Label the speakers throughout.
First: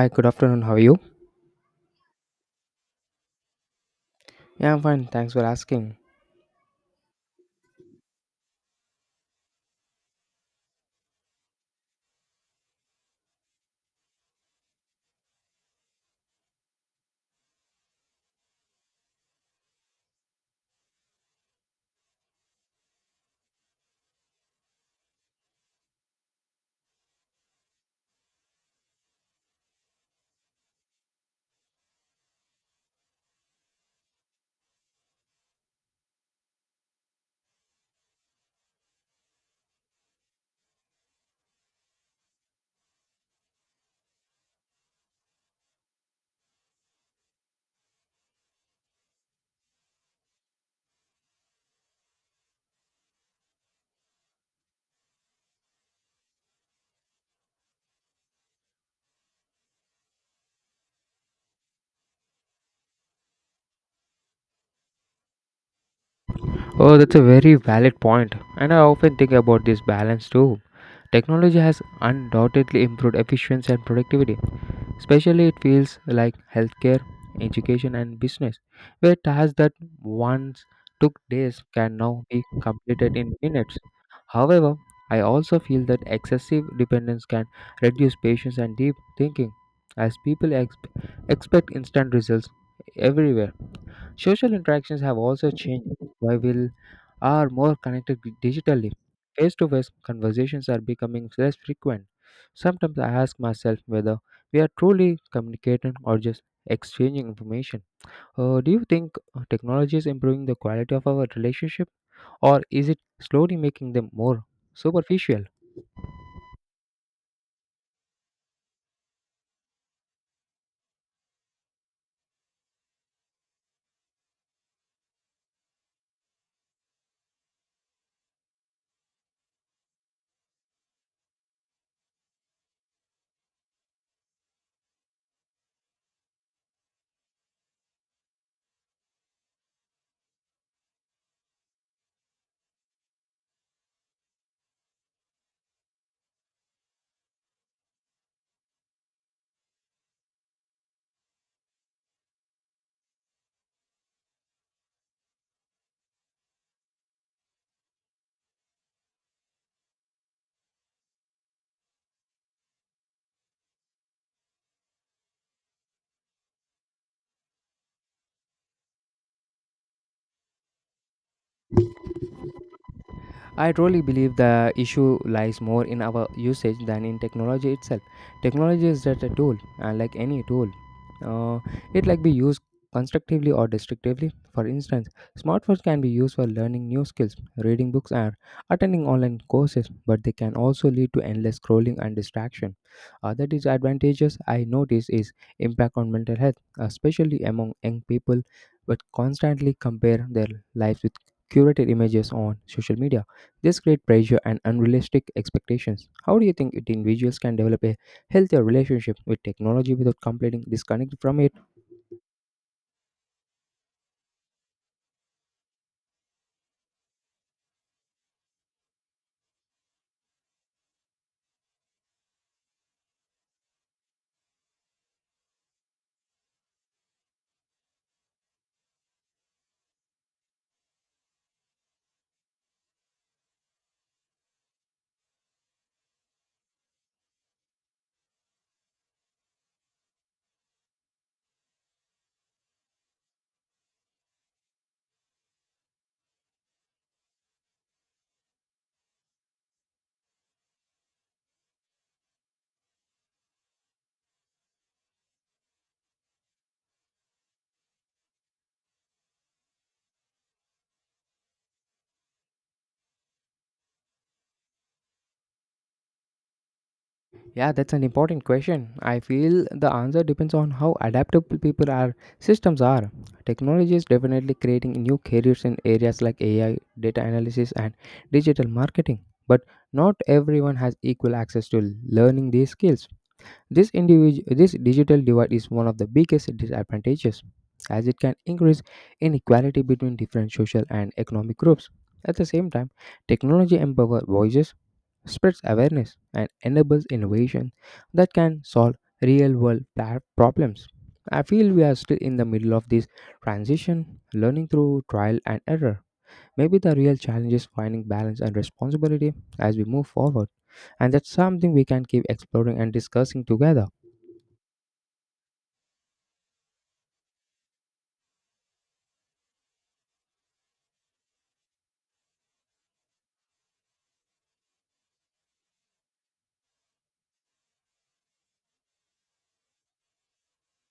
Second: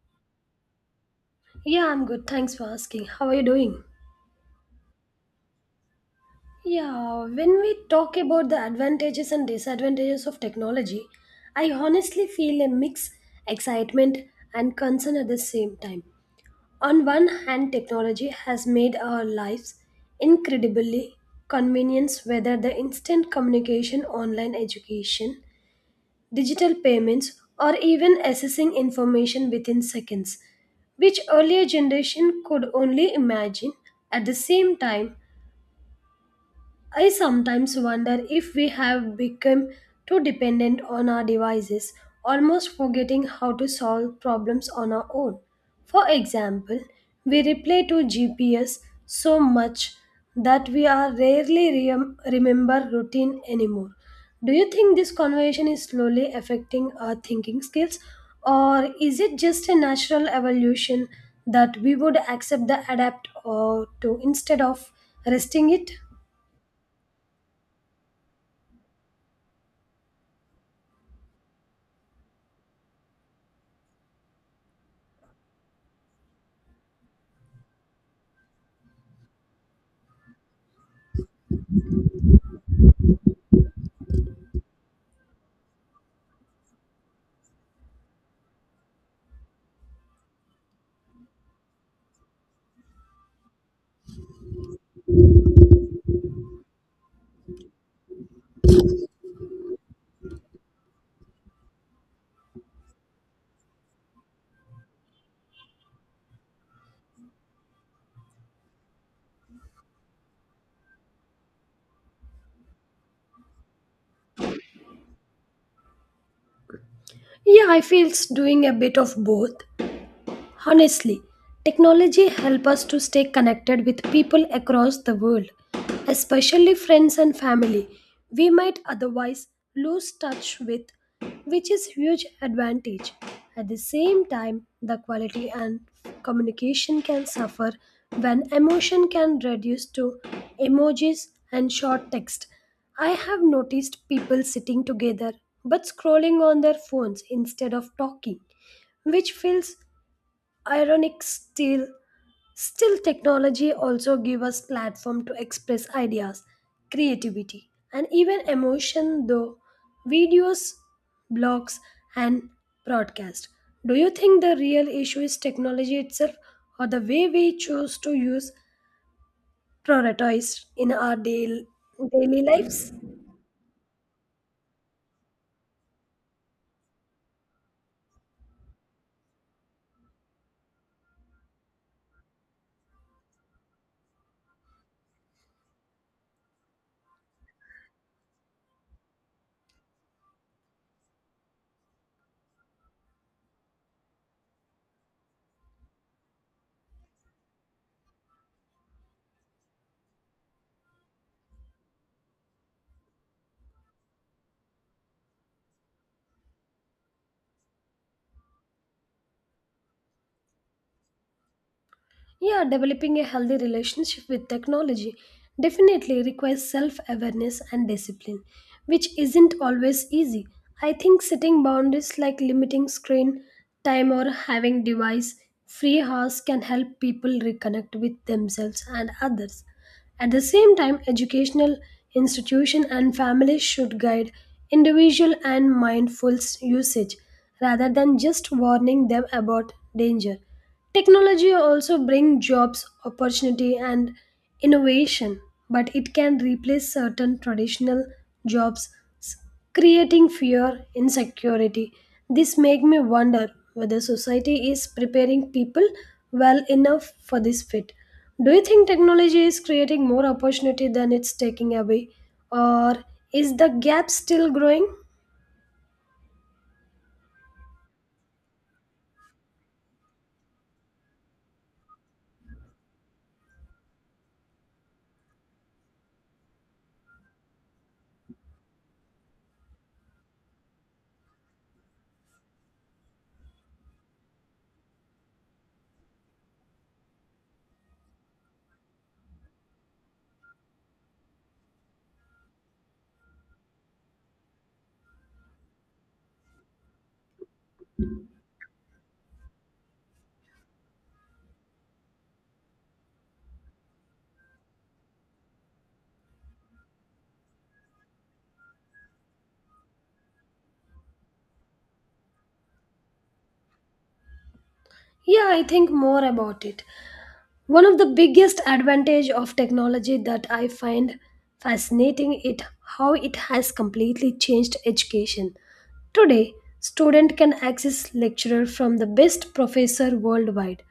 Speaker 1: Hi, good afternoon. How are you?
Speaker 2: Yeah, I'm good. Thanks for asking. How are you doing?
Speaker 1: Yeah, I'm fine. Thanks for asking.
Speaker 2: Yeah, when we talk about the advantages and disadvantages of technology, I honestly feel a mix excitement and concern at the same time. On one hand, technology has made our lives incredibly convenient, whether the instant communication, online education, digital payments, or even accessing information within seconds, which earlier generation could only imagine. At the same time, I sometimes wonder if we have become too dependent on our devices, almost forgetting how to solve problems on our own. For example, we reply to GPS so much that we are rarely remember routine anymore. Do you think this conversation is slowly affecting our thinking skills, or is it just a natural evolution that we would accept the adapt or to instead of resting it?
Speaker 1: Oh, that's a very valid point, and I often think about this balance too. Technology has undoubtedly improved efficiency and productivity, especially it feels like healthcare, education, and business, where tasks that once took days can now be completed in minutes. However, I also feel that excessive dependence can reduce patience and deep thinking, as people expect instant results everywhere. Social interactions have also changed. While we are more connected digitally, face to face conversations are becoming less frequent. Sometimes I ask myself whether we are truly communicating or just exchanging information. Do you think technology is improving the quality of our relationship, or is it slowly making them more superficial?
Speaker 2: Yeah, I feel it's doing a bit of both. Honestly, technology helps us to stay connected with people across the world, especially friends and family we might otherwise lose touch with, which is huge advantage. At the same time, the quality and communication can suffer when emotion can reduce to emojis and short text. I have noticed people sitting together but scrolling on their phones instead of talking, which feels ironic. Still technology also give us platform to express ideas, creativity, and even emotion though videos, blogs, and broadcast. Do you think the real issue is technology itself, or the way we choose to use, prioritize in our daily lives?
Speaker 1: I truly believe the issue lies more in our usage than in technology itself. Technology is just a tool, and like any tool, uh, it like be used constructively or destructively. For instance, smartphones can be used for learning new skills, reading books, and attending online courses, but they can also lead to endless scrolling and distraction. Other disadvantages I notice is impact on mental health, especially among young people, but constantly compare their lives with curated images on social media. This creates pressure and unrealistic expectations. How do you think it individuals can develop a healthier relationship with technology without completely disconnected from it?
Speaker 2: Yeah, developing a healthy relationship with technology definitely requires self awareness and discipline, which isn't always easy. I think setting boundaries like limiting screen time or having device free hours can help people reconnect with themselves and others. At the same time, educational institution and families should guide individual and mindful usage rather than just warning them about danger. Technology also brings jobs, opportunity and innovation, but it can replace certain traditional jobs, s- creating fear, insecurity. This makes me wonder whether society is preparing people well enough for this fit. Do you think technology is creating more opportunity than it's taking away, or is the gap still growing?
Speaker 1: Yeah, that's an important question. I feel the answer depends on how adaptable people are systems are. Technology is definitely creating new careers in areas like AI, data analysis and digital marketing, but not everyone has equal access to learning these skills. This digital divide is one of the biggest disadvantages, as it can increase inequality between different social and economic groups. At the same time, technology empowers voices, spreads awareness, and enables innovation that can solve real world problems. I feel we are still in the middle of this transition, learning through trial and error. Maybe the real challenge is finding balance and responsibility as we move forward, and that's something we can keep exploring and discussing together.
Speaker 2: Yeah, I think more about it. One of the biggest advantage of technology that I find fascinating it how it has completely changed education. Today student can access lecturer from the best professor worldwide,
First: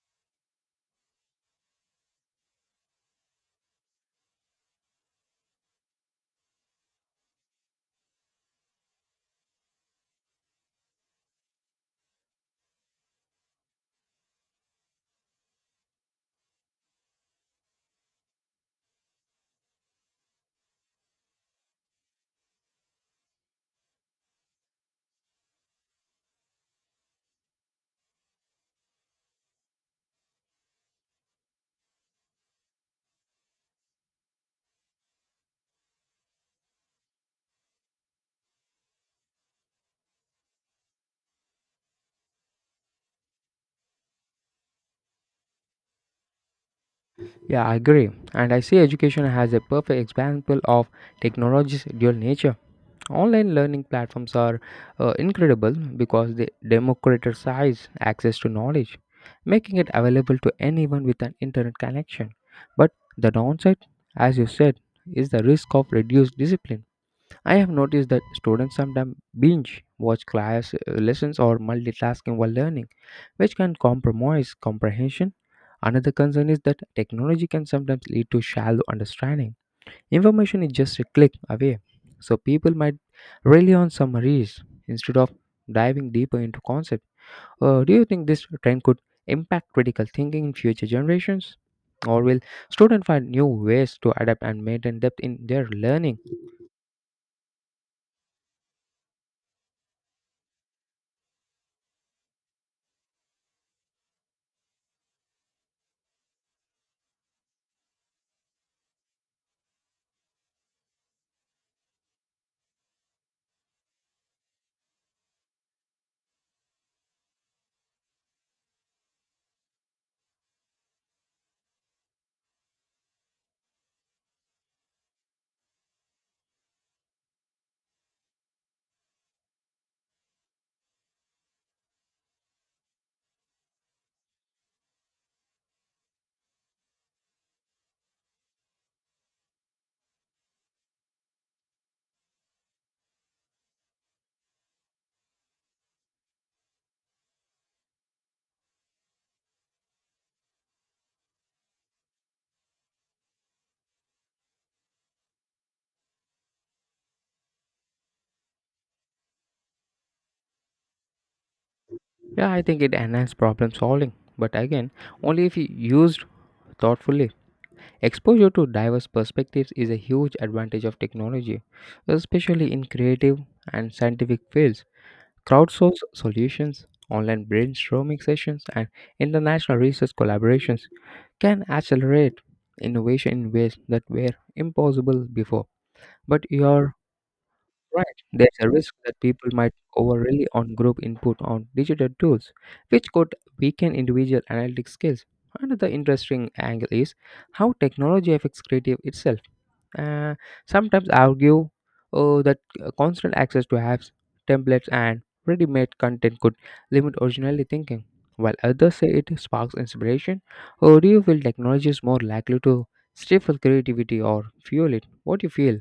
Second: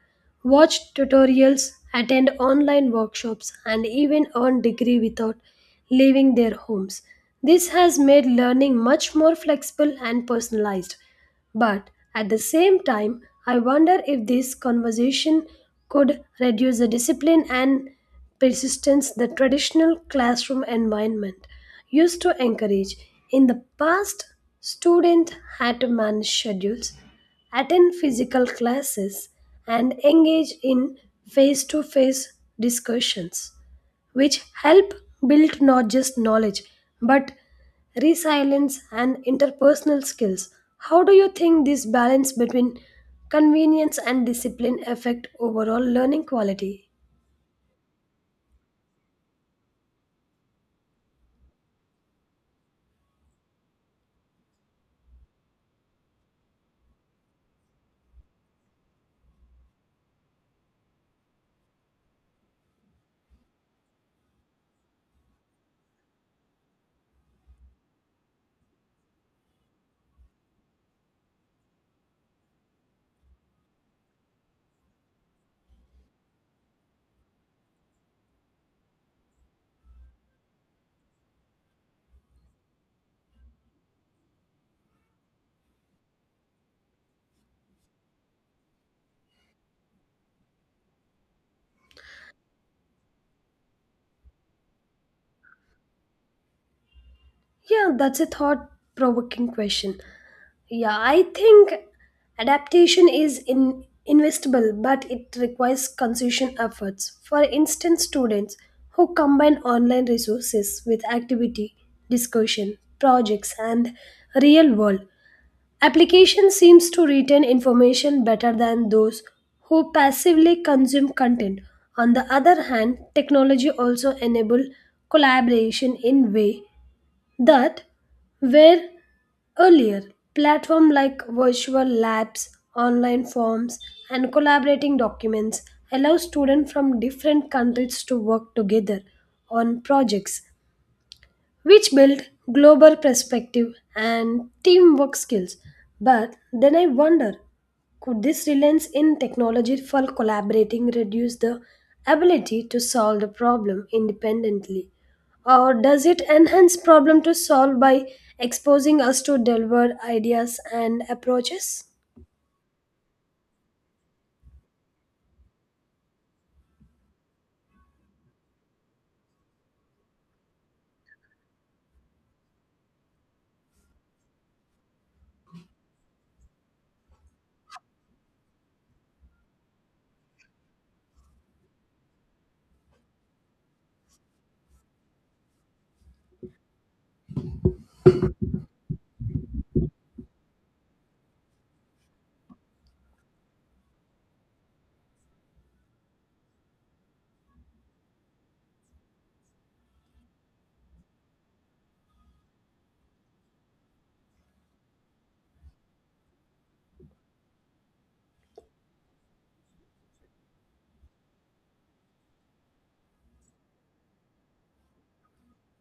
Speaker 2: watch tutorials, attend online workshops, and even earn degree without leaving their homes. This has made learning much more flexible and personalized, but at the same time, I wonder if this conversation could reduce the discipline and persistence the traditional classroom environment used to encourage. In the past, students had to manage schedules, attend physical classes, and engage in face to face discussions, which help build not just knowledge but resilience and interpersonal skills. How do you think this balance between convenience and discipline affect overall learning quality?
Speaker 1: Yeah, I agree. And I see education as a perfect example of technology's dual nature. Online learning platforms are incredible because they democratize access to knowledge, making it available to anyone with an internet connection. But the downside, as you said, is the risk of reduced discipline. I have noticed that students sometimes binge watch class lessons or multitasking while learning, which can compromise comprehension. Another concern is that technology can sometimes lead to shallow understanding. Information is just a click away, so people might rely on summaries instead of diving deeper into concepts. Do you think this trend could impact critical thinking in future generations? Or will students find new ways to adapt and maintain depth in their learning?
Speaker 2: Yeah, that's a thought provoking question. Yeah, I think adaptation is investable, but it requires consistent efforts. For instance, students who combine online resources with activity, discussion, projects, and real world application seems to retain information better than those who passively consume content. On the other hand, technology also enable collaboration in way that where earlier platform like virtual labs, online forms, and collaborating documents allow students from different countries to work together on projects, which build global perspective and teamwork skills. But then I wonder, could this reliance in technology for collaborating reduce the ability to solve the problem independently? Or does it enhance problem to solve by exposing us to delivered ideas and approaches?
Speaker 1: Yeah, I think it enhances problem solving, but again, only if used thoughtfully. Exposure to diverse perspectives is a huge advantage of technology, especially in creative and scientific fields. Crowdsource solutions, online brainstorming sessions, and international research collaborations can accelerate innovation in ways that were impossible before. But you're right, there's a risk that people might over rely on group input on digital tools, which could weaken individual analytic skills. Another interesting angle is how technology affects creative itself, uh, sometimes argue that constant access to apps, templates, and ready made content could limit originality thinking, while others say it sparks inspiration. Or do you feel technology is more likely to stifle creativity or fuel it? What do you feel?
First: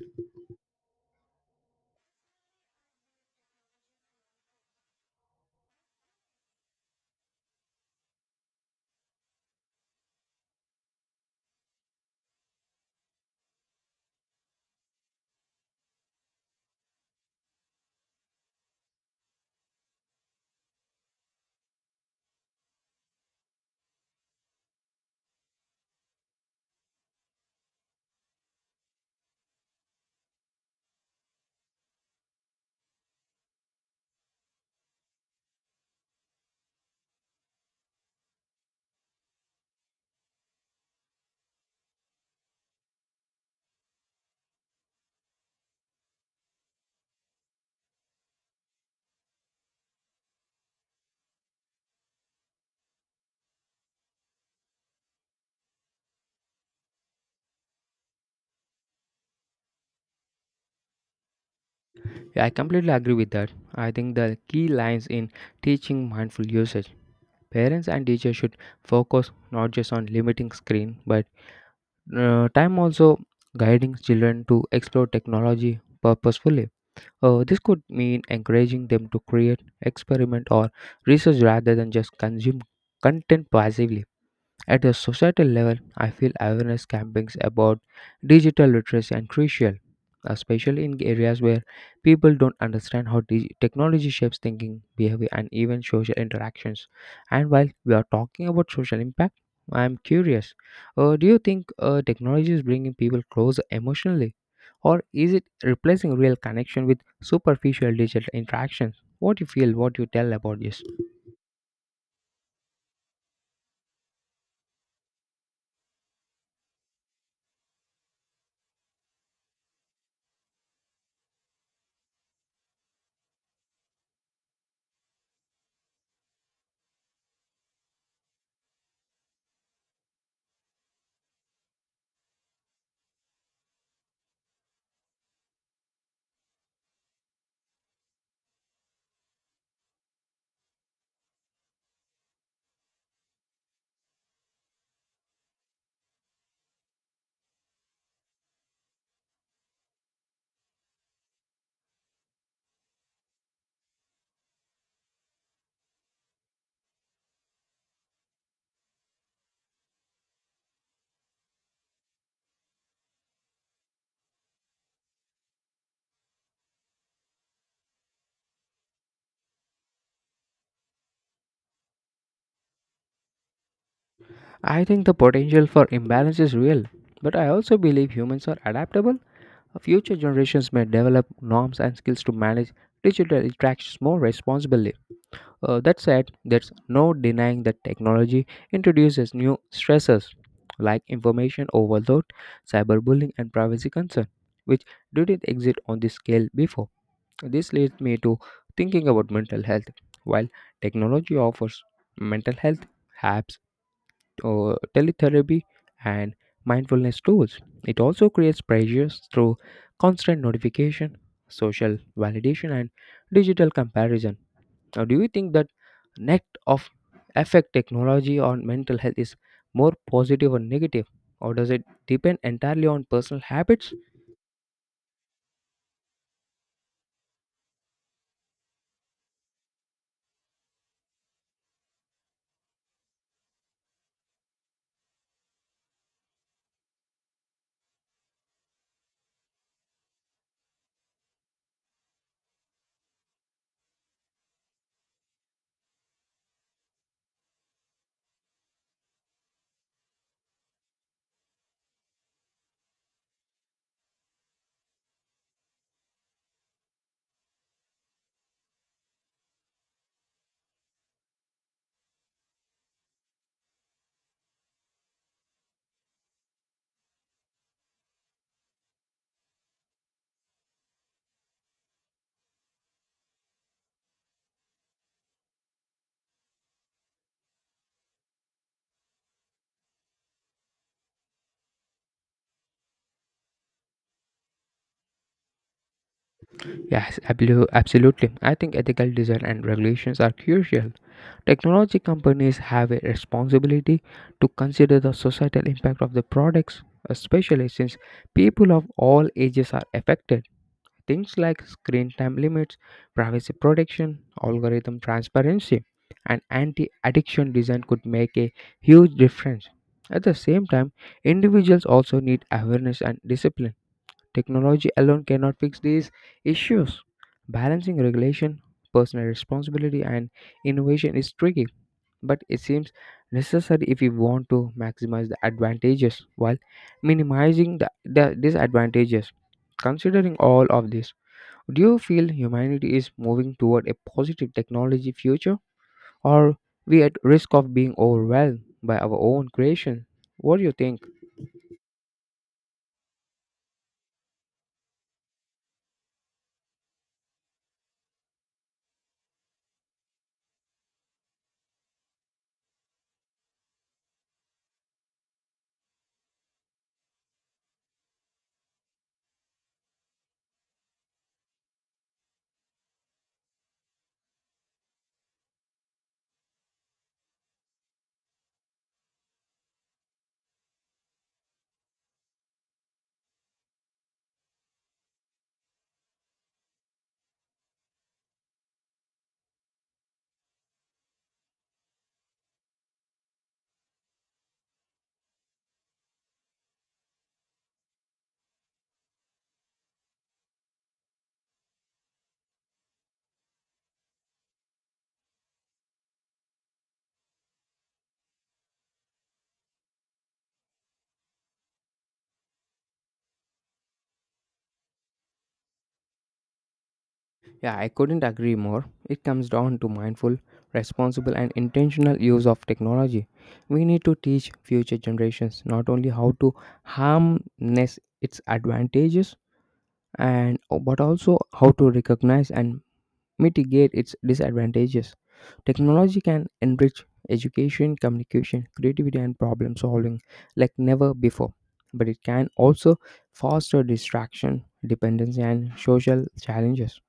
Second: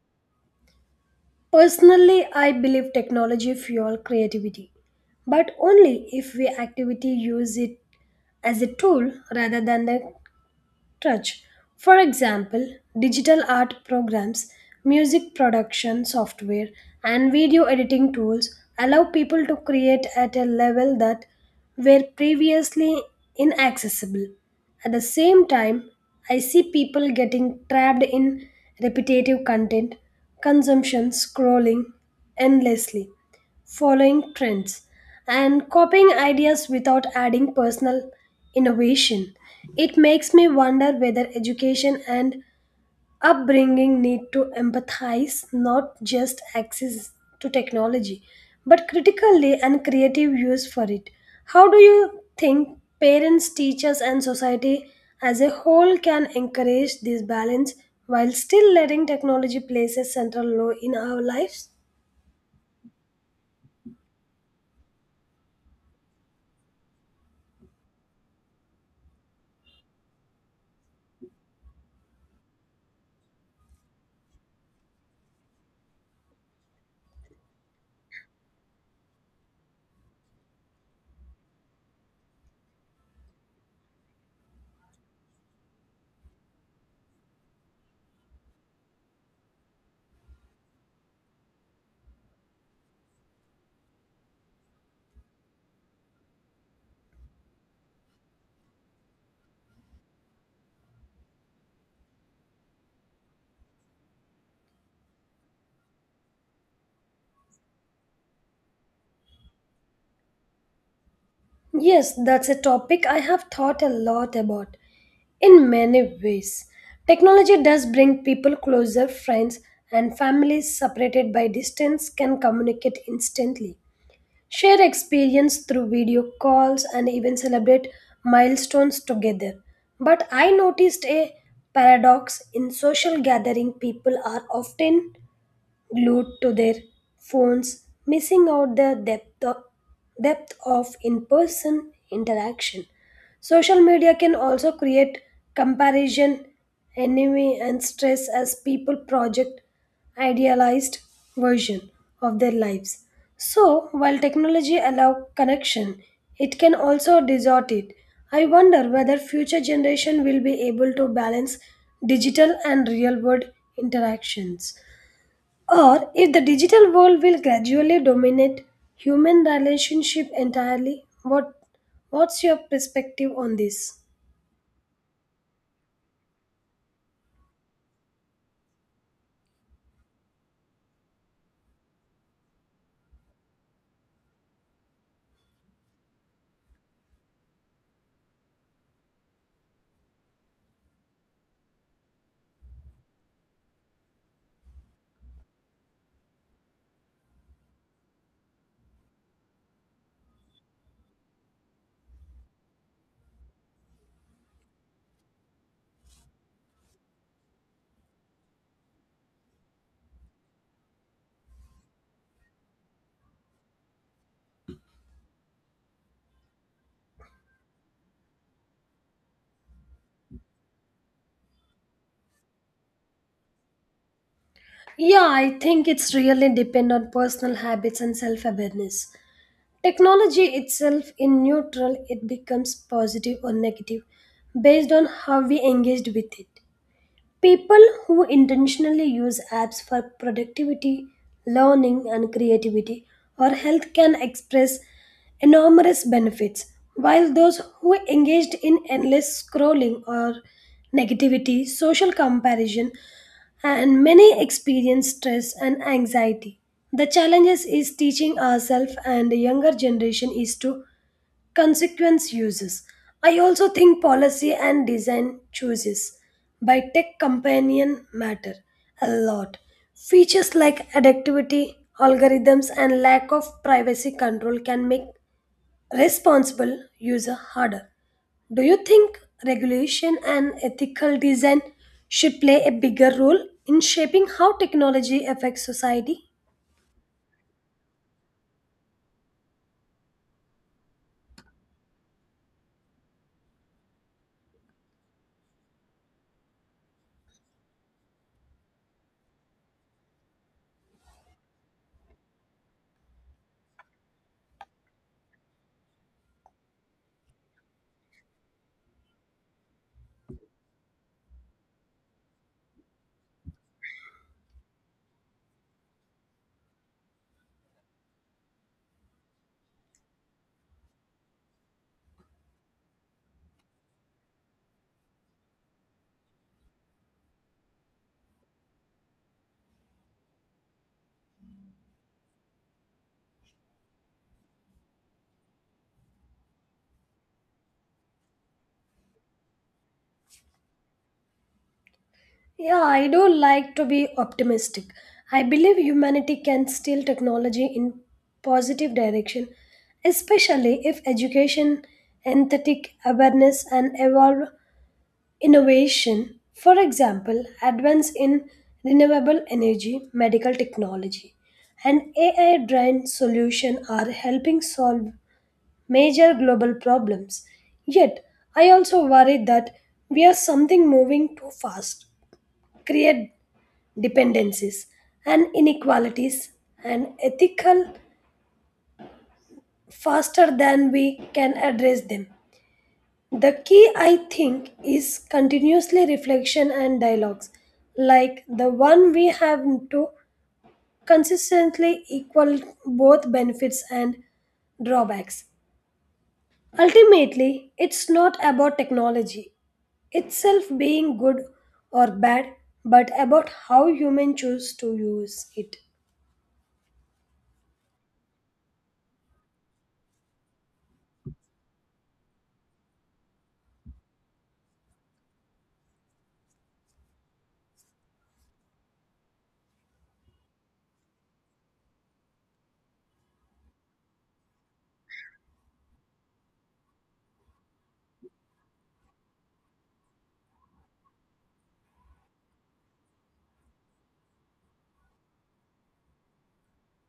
Speaker 2: Personally, I believe technology fuel creativity, but only if we actively use it as a tool rather than the touch. For example, digital art programs, music production software, and video editing tools allow people to create at a level that were previously inaccessible. At the same time, I see people getting trapped in repetitive content, consumption, scrolling endlessly, following trends, and copying ideas without adding personal innovation. It makes me wonder whether education and upbringing need to empathize not just access to technology but critically and creative use for it. How do you think parents, teachers, and society as a whole can encourage this balance while still letting technology play a central role in our lives?
Speaker 1: Yeah, I completely agree with that. I think the key lies in teaching mindful usage. Parents and teachers should focus not just on limiting screen but time also guiding children to explore technology purposefully. This could mean encouraging them to create, experiment, or research rather than just consume content passively. At a societal level, I feel awareness campaigns about digital literacy are crucial, especially in areas where people don't understand how technology shapes thinking, behavior, and even social interactions. And while we are talking about social impact, I am curious. Do you think technology is bringing people closer emotionally? Or is it replacing real connection with superficial digital interactions? What do you feel? What do you tell about this?
Speaker 2: Yes, that's a topic I have thought a lot about in many ways. Technology does bring people closer, friends and families separated by distance can communicate instantly, share experience through video calls, and even celebrate milestones together. But I noticed a paradox in social gathering, people are often glued to their phones, missing out the depth of in-person interaction. Social media can also create comparison, envy, and stress as people project idealized version of their lives. So, while technology allow connection, it can also distort it. I wonder whether future generation will be able to balance digital and real world interactions, or if the digital world will gradually dominate human relationship entirely. What's your perspective on this?
Speaker 1: I think the potential for imbalance is real, but I also believe humans are adaptable. Future generations may develop norms and skills to manage digital interactions more responsibly. That said, there's no denying that technology introduces new stressors like information overload, cyberbullying, and privacy concern, which didn't exist on this scale before. This leads me to thinking about mental health. While technology offers mental health apps, teletherapy and mindfulness tools. It also creates pressures through constant notification, social validation, and digital comparison. Now, do you think that net of effect technology on mental health is more positive or negative, or does it depend entirely on personal habits?
Speaker 2: Yeah, I think it's really depend on personal habits and self awareness. Technology itself in neutral, it becomes positive or negative based on how we engaged with it. People who intentionally use apps for productivity, learning, and creativity or health can express enormous benefits, while those who engaged in endless scrolling or negativity, social comparison, and many experience stress and anxiety. The challenge is teaching ourselves and the younger generation is to consequence uses. I also think policy and design choices by tech companion matter a lot. Features like adaptivity, algorithms, and lack of privacy control can make responsible user harder. Do you think regulation and ethical design should play a bigger role in shaping how technology affects society?
Speaker 1: Absolutely. I think ethical design and regulations are crucial. Technology companies have a responsibility to consider the societal impact of the products, especially since people of all ages are affected. Things like screen time limits, privacy protection, algorithm transparency, and anti addiction design could make a huge difference. At the same time, individuals also need awareness and discipline. Technology alone cannot fix these issues. Balancing regulation, personal responsibility, and innovation is tricky, but it seems necessary if we want to maximize the advantages while minimizing the disadvantages. Considering all of this, do you feel humanity is moving toward a positive technology future, or we at risk of being overwhelmed by our own creation? What do you think?
Speaker 2: Yeah, I don't like to be optimistic. I believe humanity can steer technology in positive direction, especially if education, empathetic awareness, and evolve innovation. For example, advance in renewable energy, medical technology, and AI-driven solution are helping solve major global problems. Yet, I also worry that we are something moving too fast, create dependencies, and inequalities and ethical faster than we can address them. The key, I think, is continuously reflection and dialogues, like the one we have, to consistently equal both benefits and drawbacks. Ultimately, it's not about technology itself being good or bad, but about how humans choose to use it.
Speaker 1: Yeah, I couldn't agree more. It comes down to mindful, responsible, and intentional use of technology. We need to teach future generations not only how to harness its advantages and but also how to recognize and mitigate its disadvantages. Technology can enrich education, communication, creativity, and problem solving like never before, but it can also foster distraction, dependency, and social challenges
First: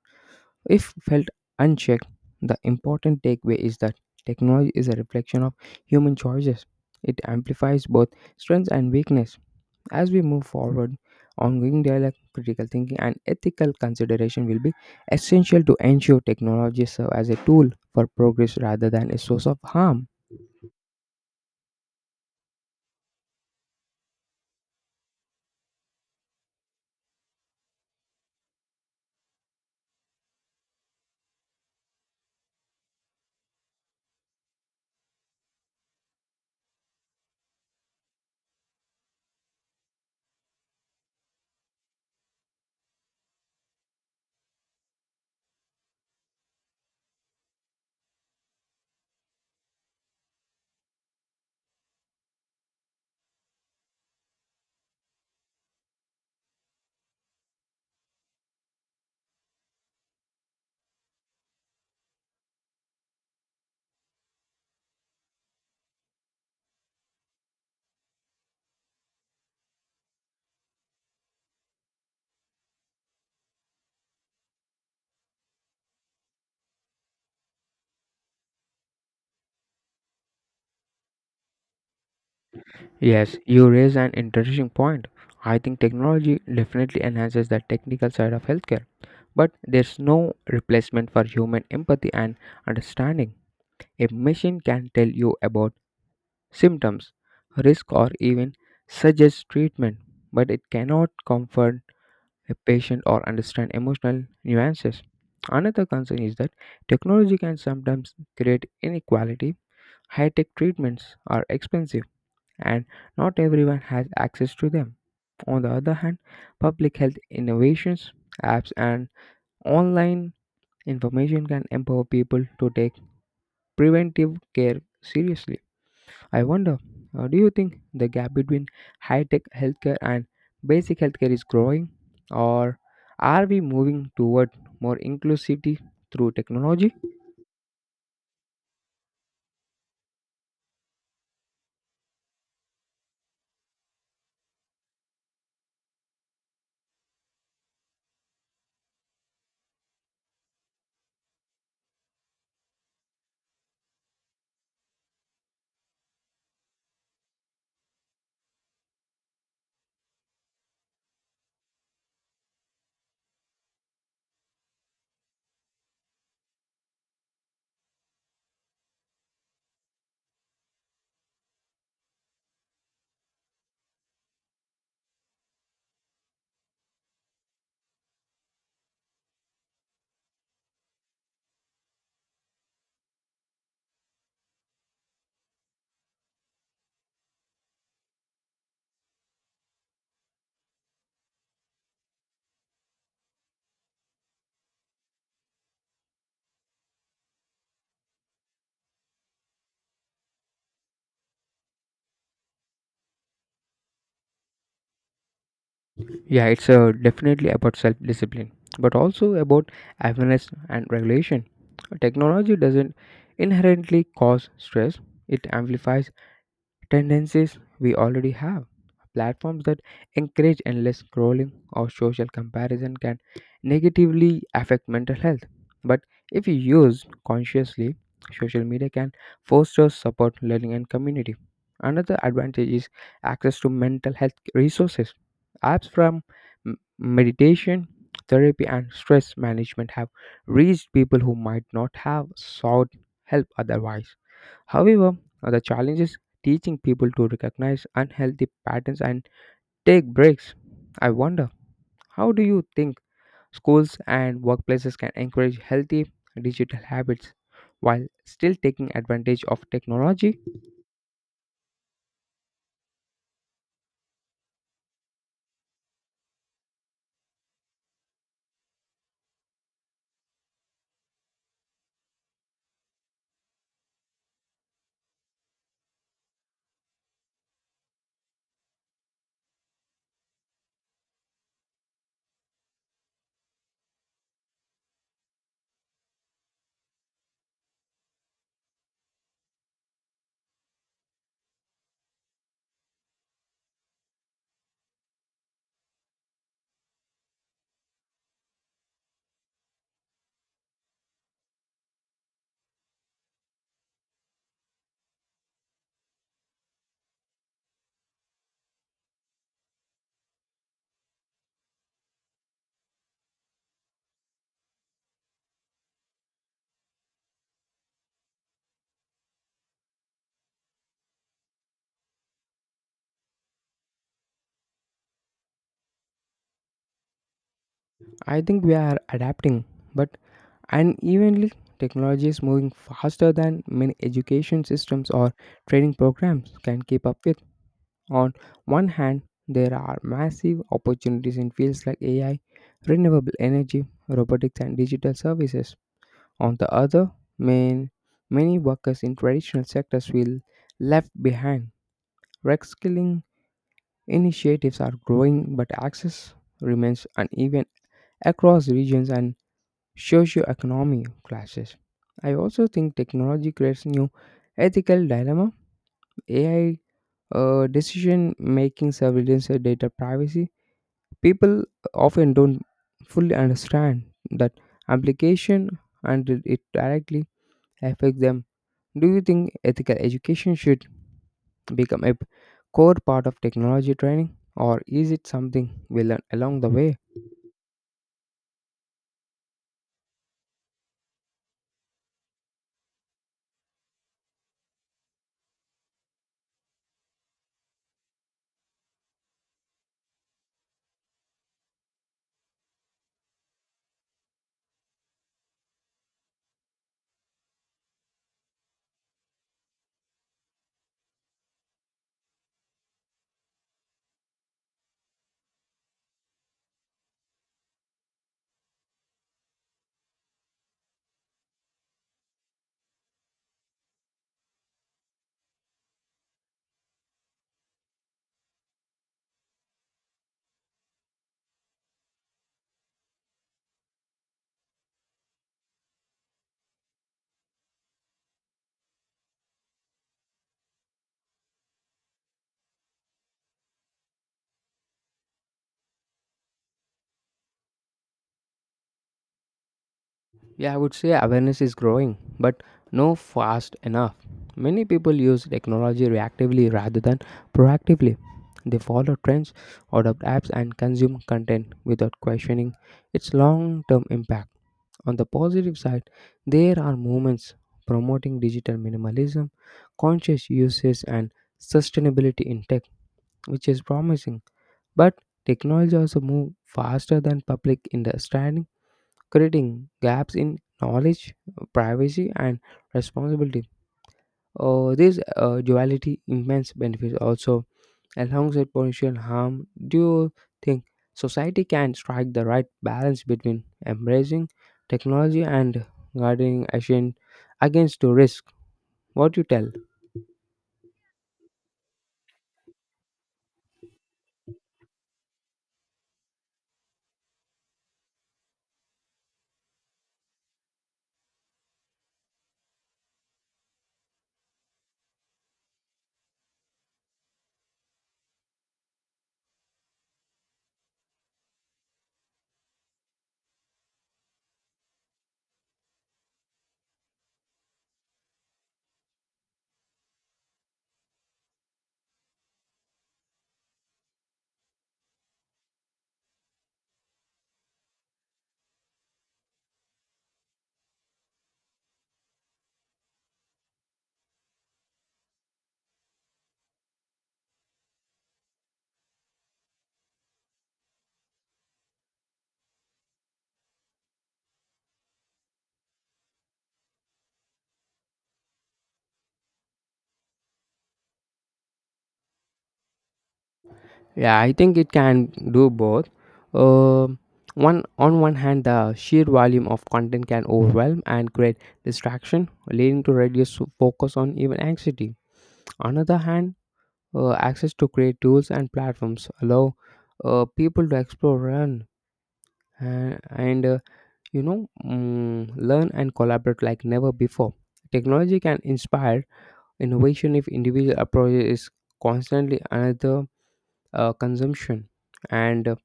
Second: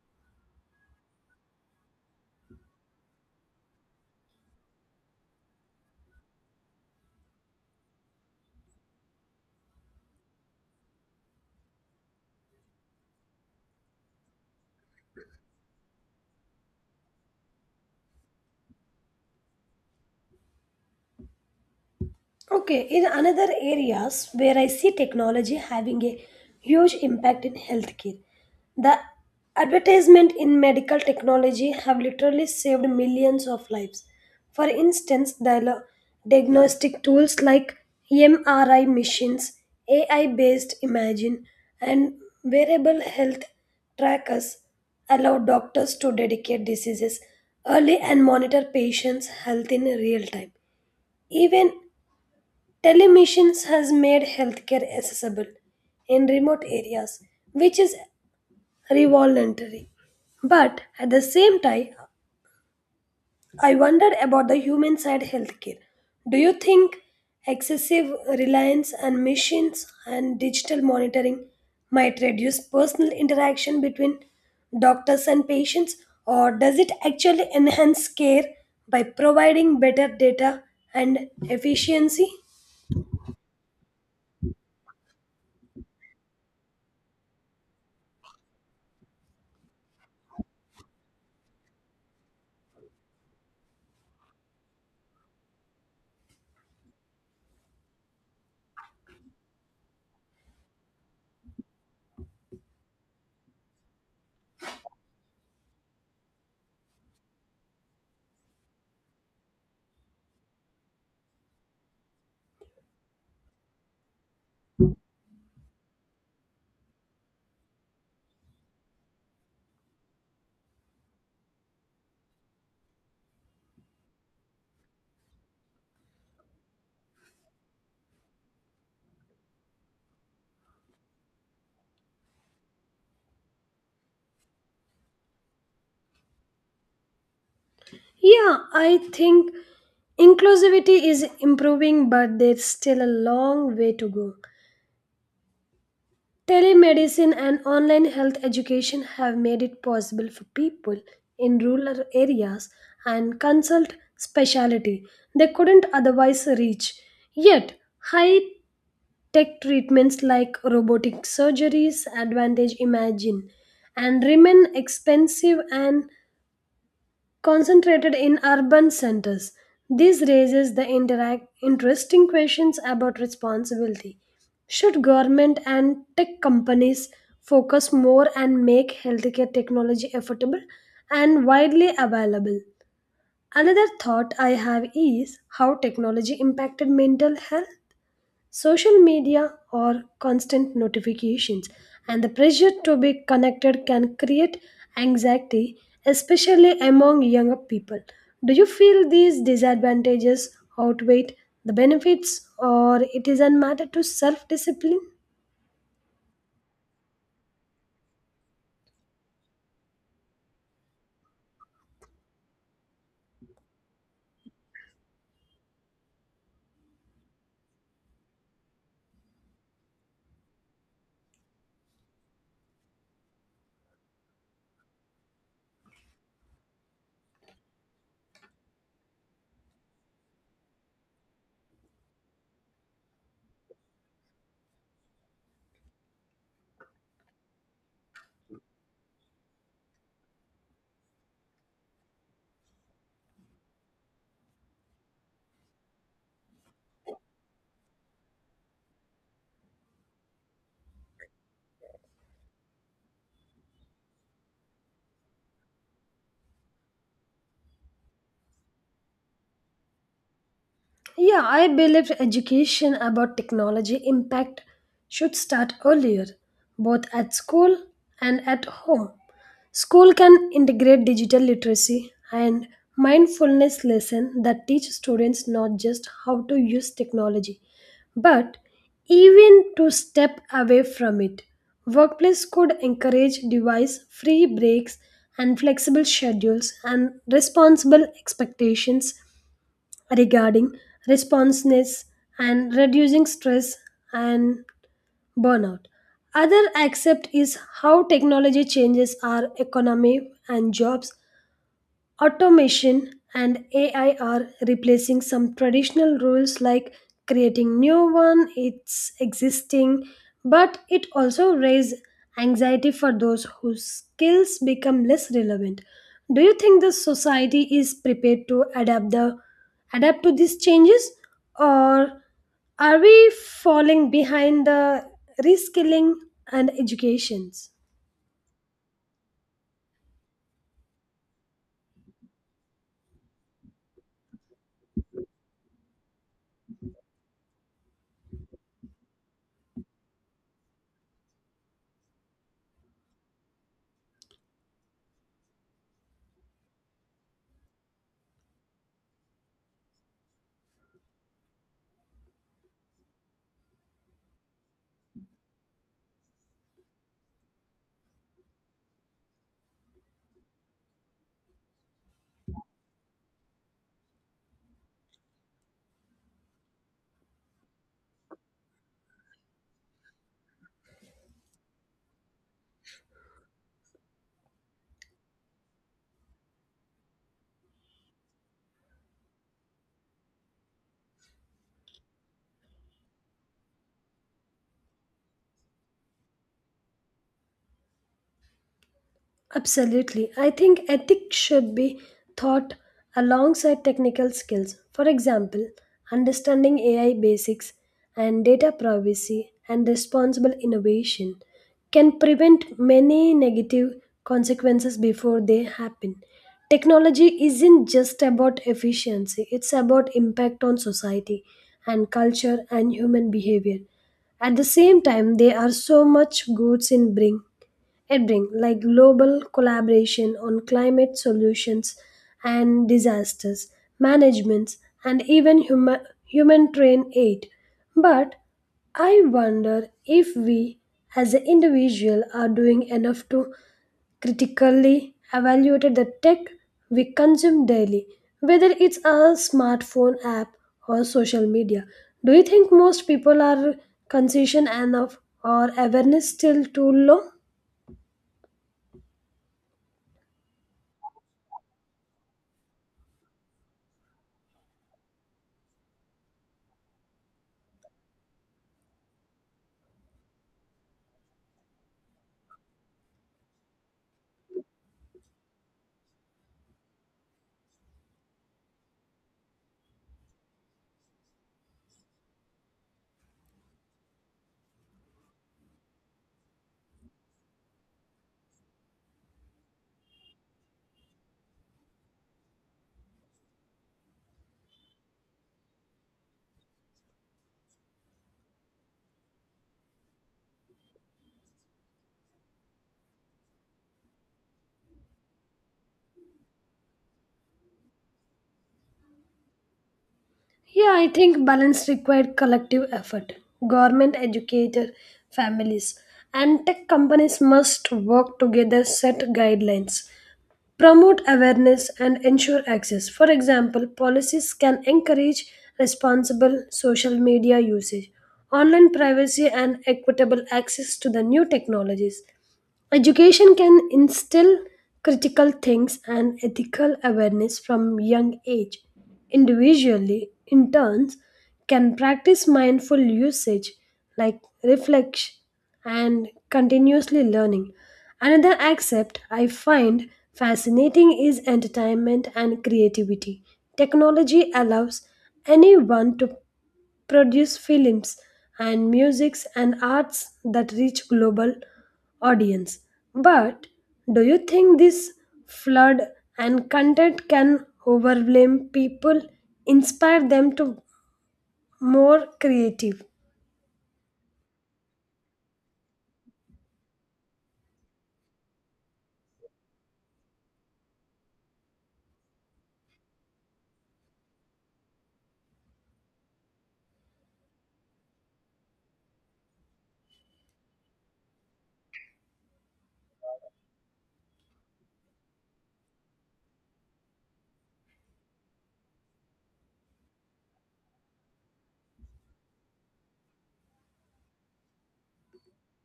Speaker 1: if felt unchecked. The important takeaway is that technology is a reflection of human choices. It amplifies both strengths and weakness. As we move forward, ongoing dialogue, critical thinking, and ethical consideration will be essential to ensure technology serves as a tool for progress rather than a source of harm.
Speaker 2: Okay, in another areas where I see technology having a huge impact in healthcare, the advertisement in medical technology have literally saved millions of lives. For instance, the diagnostic tools like MRI machines, AI-based imaging, and wearable health trackers allow doctors to dedicate diseases early and monitor patients' health in real time. Even telemedicine has made healthcare accessible in remote areas, which is revolutionary. But at the same time, I wonder about the human side healthcare. Do you think excessive reliance on machines and digital monitoring might reduce personal interaction between doctors and patients, or does it actually enhance care by providing better data and efficiency?
Speaker 1: Yes, you raise an interesting point. I think technology definitely enhances the technical side of healthcare, but there's no replacement for human empathy and understanding. A machine can tell you about symptoms, risk, or even suggest treatment, but it cannot comfort a patient or understand emotional nuances. Another concern is that technology can sometimes create inequality. High tech treatments are expensive and not everyone has access to them. On the other hand, public health innovations, apps, and online information can empower people to take preventive care seriously. I wonder, do you think the gap between high tech healthcare and basic healthcare is growing, or are we moving toward more inclusivity through technology?
Speaker 2: Yeah, I think inclusivity is improving, but there's still a long way to go. Telemedicine and online health education have made it possible for people in rural areas and consult specialty they couldn't otherwise reach. Yet, high tech treatments like robotic surgeries advantage imagine and remain expensive and concentrated in urban centers. This raises the interesting questions about responsibility. Should government and tech companies focus more and make healthcare technology affordable and widely available? Another thought I have is how technology impacted mental health. Social media or constant notifications and the pressure to be connected can create anxiety, especially among younger people. Do you feel these disadvantages outweigh the benefits, or it is a matter to self discipline?
Speaker 1: Yeah, it's definitely about self discipline, but also about awareness and regulation. Technology doesn't inherently cause stress, it amplifies tendencies we already have. Platforms that encourage endless scrolling or social comparison can negatively affect mental health. But if you use consciously, social media can foster support, learning, and community. Another advantage is access to mental health resources. Apps from meditation, therapy, and stress management have reached people who might not have sought help otherwise. However, the challenge is teaching people to recognize unhealthy patterns and take breaks. I wonder, how do you think schools and workplaces can encourage healthy digital habits while still taking advantage of technology?
Speaker 2: Yeah, I believe education about technology impact should start earlier, both at school and at home. School can integrate digital literacy and mindfulness lessons that teach students not just how to use technology but even to step away from it. Workplace could encourage device free breaks and flexible schedules and responsible expectations regarding responsiveness and reducing stress and burnout. Other accept is how technology changes our economy and jobs. Automation and AI are replacing some traditional roles like creating new one, it's existing, but it also raises anxiety for those whose skills become less relevant. Do you think the society is prepared to adapt to these changes, or are we falling behind the reskilling and educations?
Speaker 1: I think we are adapting, but unevenly, technology is moving faster than many education systems or training programs can keep up with. On one hand, there are massive opportunities in fields like AI, renewable energy, robotics, and digital services. On the other, man, many workers in traditional sectors will left behind. Reskilling initiatives are growing, but access remains uneven across regions and socio-economic classes. I also think technology creates new ethical dilemma. AI, decision making surveillance, data privacy. People often don't fully understand that application and it directly affects them. Do you think ethical education should become a core part of technology training, or is it something we learn along the way?
Speaker 2: Absolutely. I think ethics should be taught alongside technical skills. For example, understanding AI basics and data privacy and responsible innovation can prevent many negative consequences before they happen. Technology isn't just about efficiency, it's about impact on society and culture and human behavior. At the same time, there are so much goods in bring, it brings like global collaboration on climate solutions and disasters, managements, and even human train aid. But I wonder if we as an individual are doing enough to critically evaluate the tech we consume daily, whether it's a smartphone app or social media. Do you think most people are conscious enough or awareness still too low?
Speaker 1: Yeah, I would say awareness is growing, but no fast enough. Many people use technology reactively rather than proactively. They follow trends, adopt apps, and consume content without questioning its long term impact. On the positive side, there are movements promoting digital minimalism, conscious uses, and sustainability in tech, which is promising. But technology also moves faster than public understanding creating gaps in knowledge, privacy, and responsibility. This duality immense benefits also alongside potential harm. Do you think society can strike the right balance between embracing technology and guarding action against the risk? What you tell?
Speaker 2: Yeah, I think balance required collective effort. Government, educator, families, and tech companies must work together, set guidelines, promote awareness, and ensure access. For example, policies can encourage responsible social media usage, online privacy, and equitable access to the new technologies. Education can instill critical things and ethical awareness from young age. Individually, interns can practice mindful usage like reflection and continuously learning. Another aspect I find fascinating is entertainment and creativity. Technology allows anyone to produce films and musics and arts that reach global audience. But do you think this flood and content can overwhelm people, inspire them to more creative?
Speaker 1: Yeah, I think it can do both. Um one hand, the sheer volume of content can overwhelm and create distraction, leading to reduced focus on even anxiety. On the other hand, access to create tools and platforms allow people to explore, run, and learn and collaborate like never before. Technology can inspire innovation if individual approach is constantly another consumption and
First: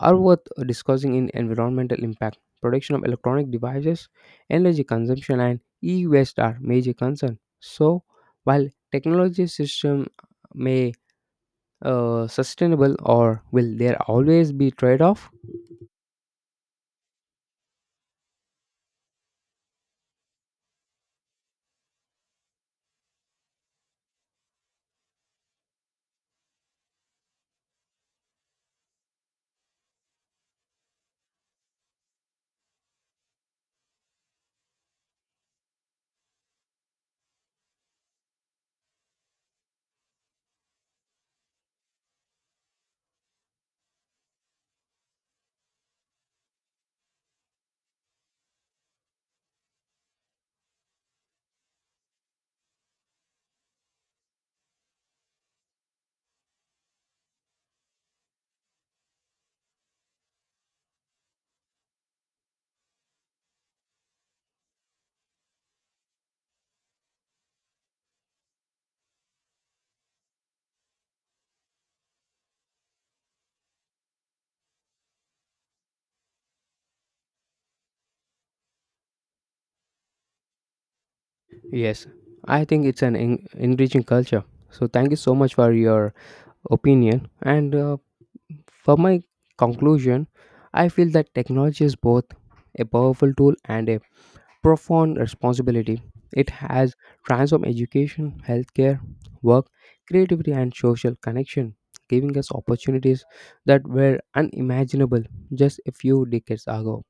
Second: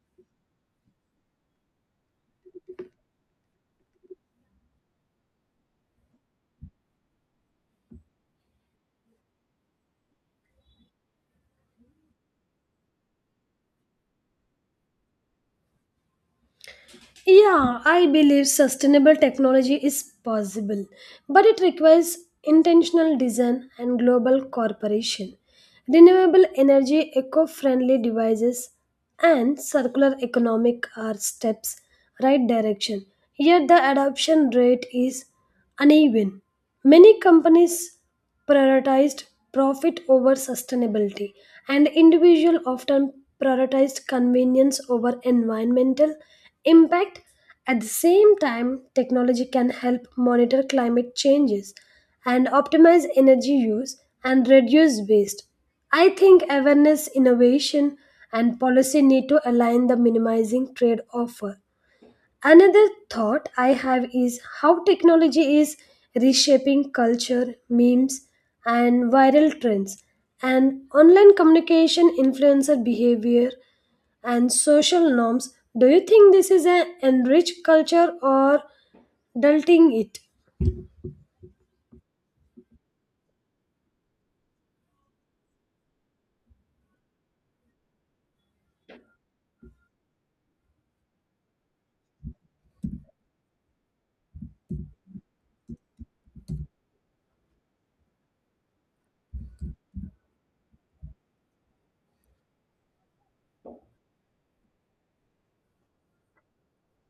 Speaker 1: are worth discussing in environmental impact. Production of electronic devices, energy consumption, and e waste are major concerns. So, while technology system may sustainable or will there always be trade off?
Speaker 2: Yeah, I believe sustainable technology is possible, but it requires intentional design and global cooperation. Renewable energy, eco friendly devices, and circular economic are steps right direction. Yet the adoption rate is uneven. Many companies prioritized profit over sustainability, and individuals often prioritized convenience over environmental impact. At the same time, technology can help monitor climate changes and optimize energy use and reduce waste. I think awareness, innovation, and policy need to align the minimizing trade off. Another thought I have is how technology is reshaping culture, memes, and viral trends, and online communication, influencer behavior, and social norms. Do you think this is an enriched culture or dulting it?
Speaker 1: Yes, I think it's an en- Enriching culture. So thank you so much for your opinion. And for my conclusion, I feel that technology is both a powerful tool and a profound responsibility. It has transformed education, healthcare, work, creativity, and social connection, giving us opportunities that were unimaginable just a few decades ago.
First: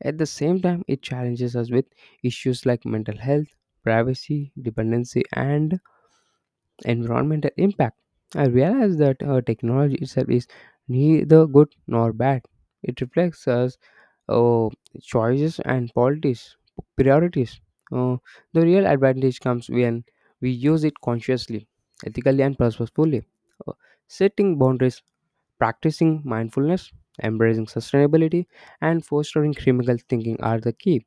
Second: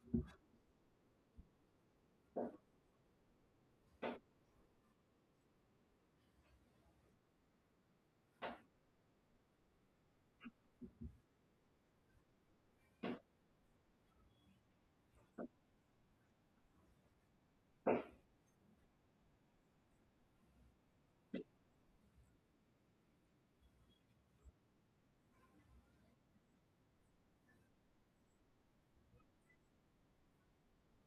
Speaker 1: At the same time, it challenges us with issues like mental health, privacy, dependency, and environmental impact. I realize that technology itself is neither good nor bad. It reflects us uh, choices and priorities. Uh, the real advantage comes when we use it consciously, ethically, and purposefully. Uh, Setting boundaries, practicing mindfulness, embracing sustainability, and fostering critical thinking are the key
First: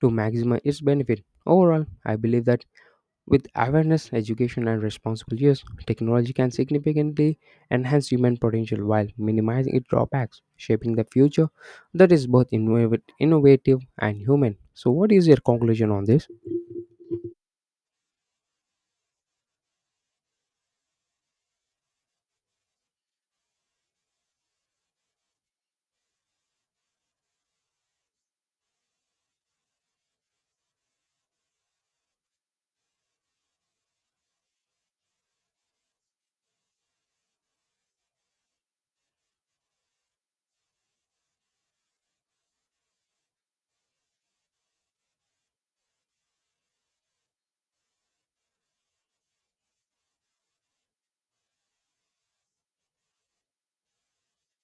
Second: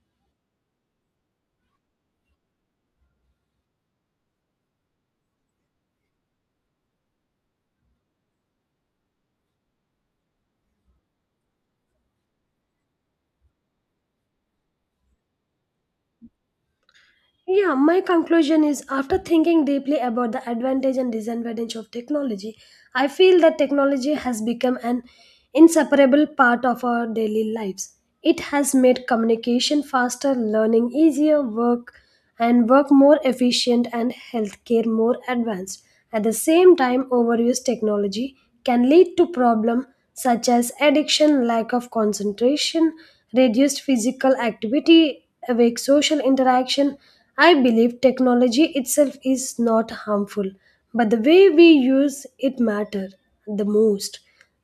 Speaker 1: to maximize its benefit. Overall, I believe that with awareness, education, and responsible use, technology can significantly enhance human potential while minimizing its drawbacks, shaping the future that is both innovative and human. So, what is your conclusion on this?
Speaker 2: Yeah, my conclusion is after thinking deeply about the advantage and disadvantage of technology, I feel that technology has become an inseparable part of our daily lives. It has made communication faster, learning easier, work more efficient and healthcare more advanced. At the same time, overuse technology can lead to problems such as addiction, lack of concentration, reduced physical activity, awake social interaction. I believe technology itself is not harmful, but the way we use it matter the most.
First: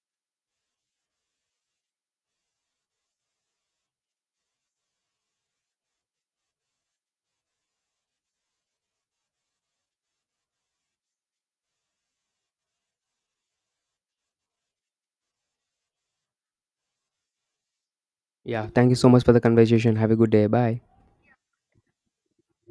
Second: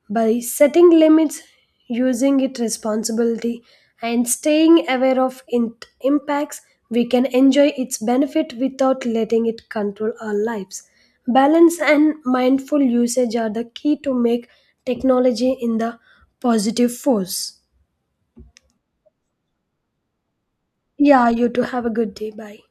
Speaker 2: By setting limits, using it responsibility, and staying aware of impacts, we can enjoy its benefit without letting it control our lives. Balance and mindful usage are the key to make technology in the positive force.
Speaker 1: Yeah, thank you so much for the conversation. Have a good day. Bye.
Speaker 2: Yeah, you too. Have a good day. Bye.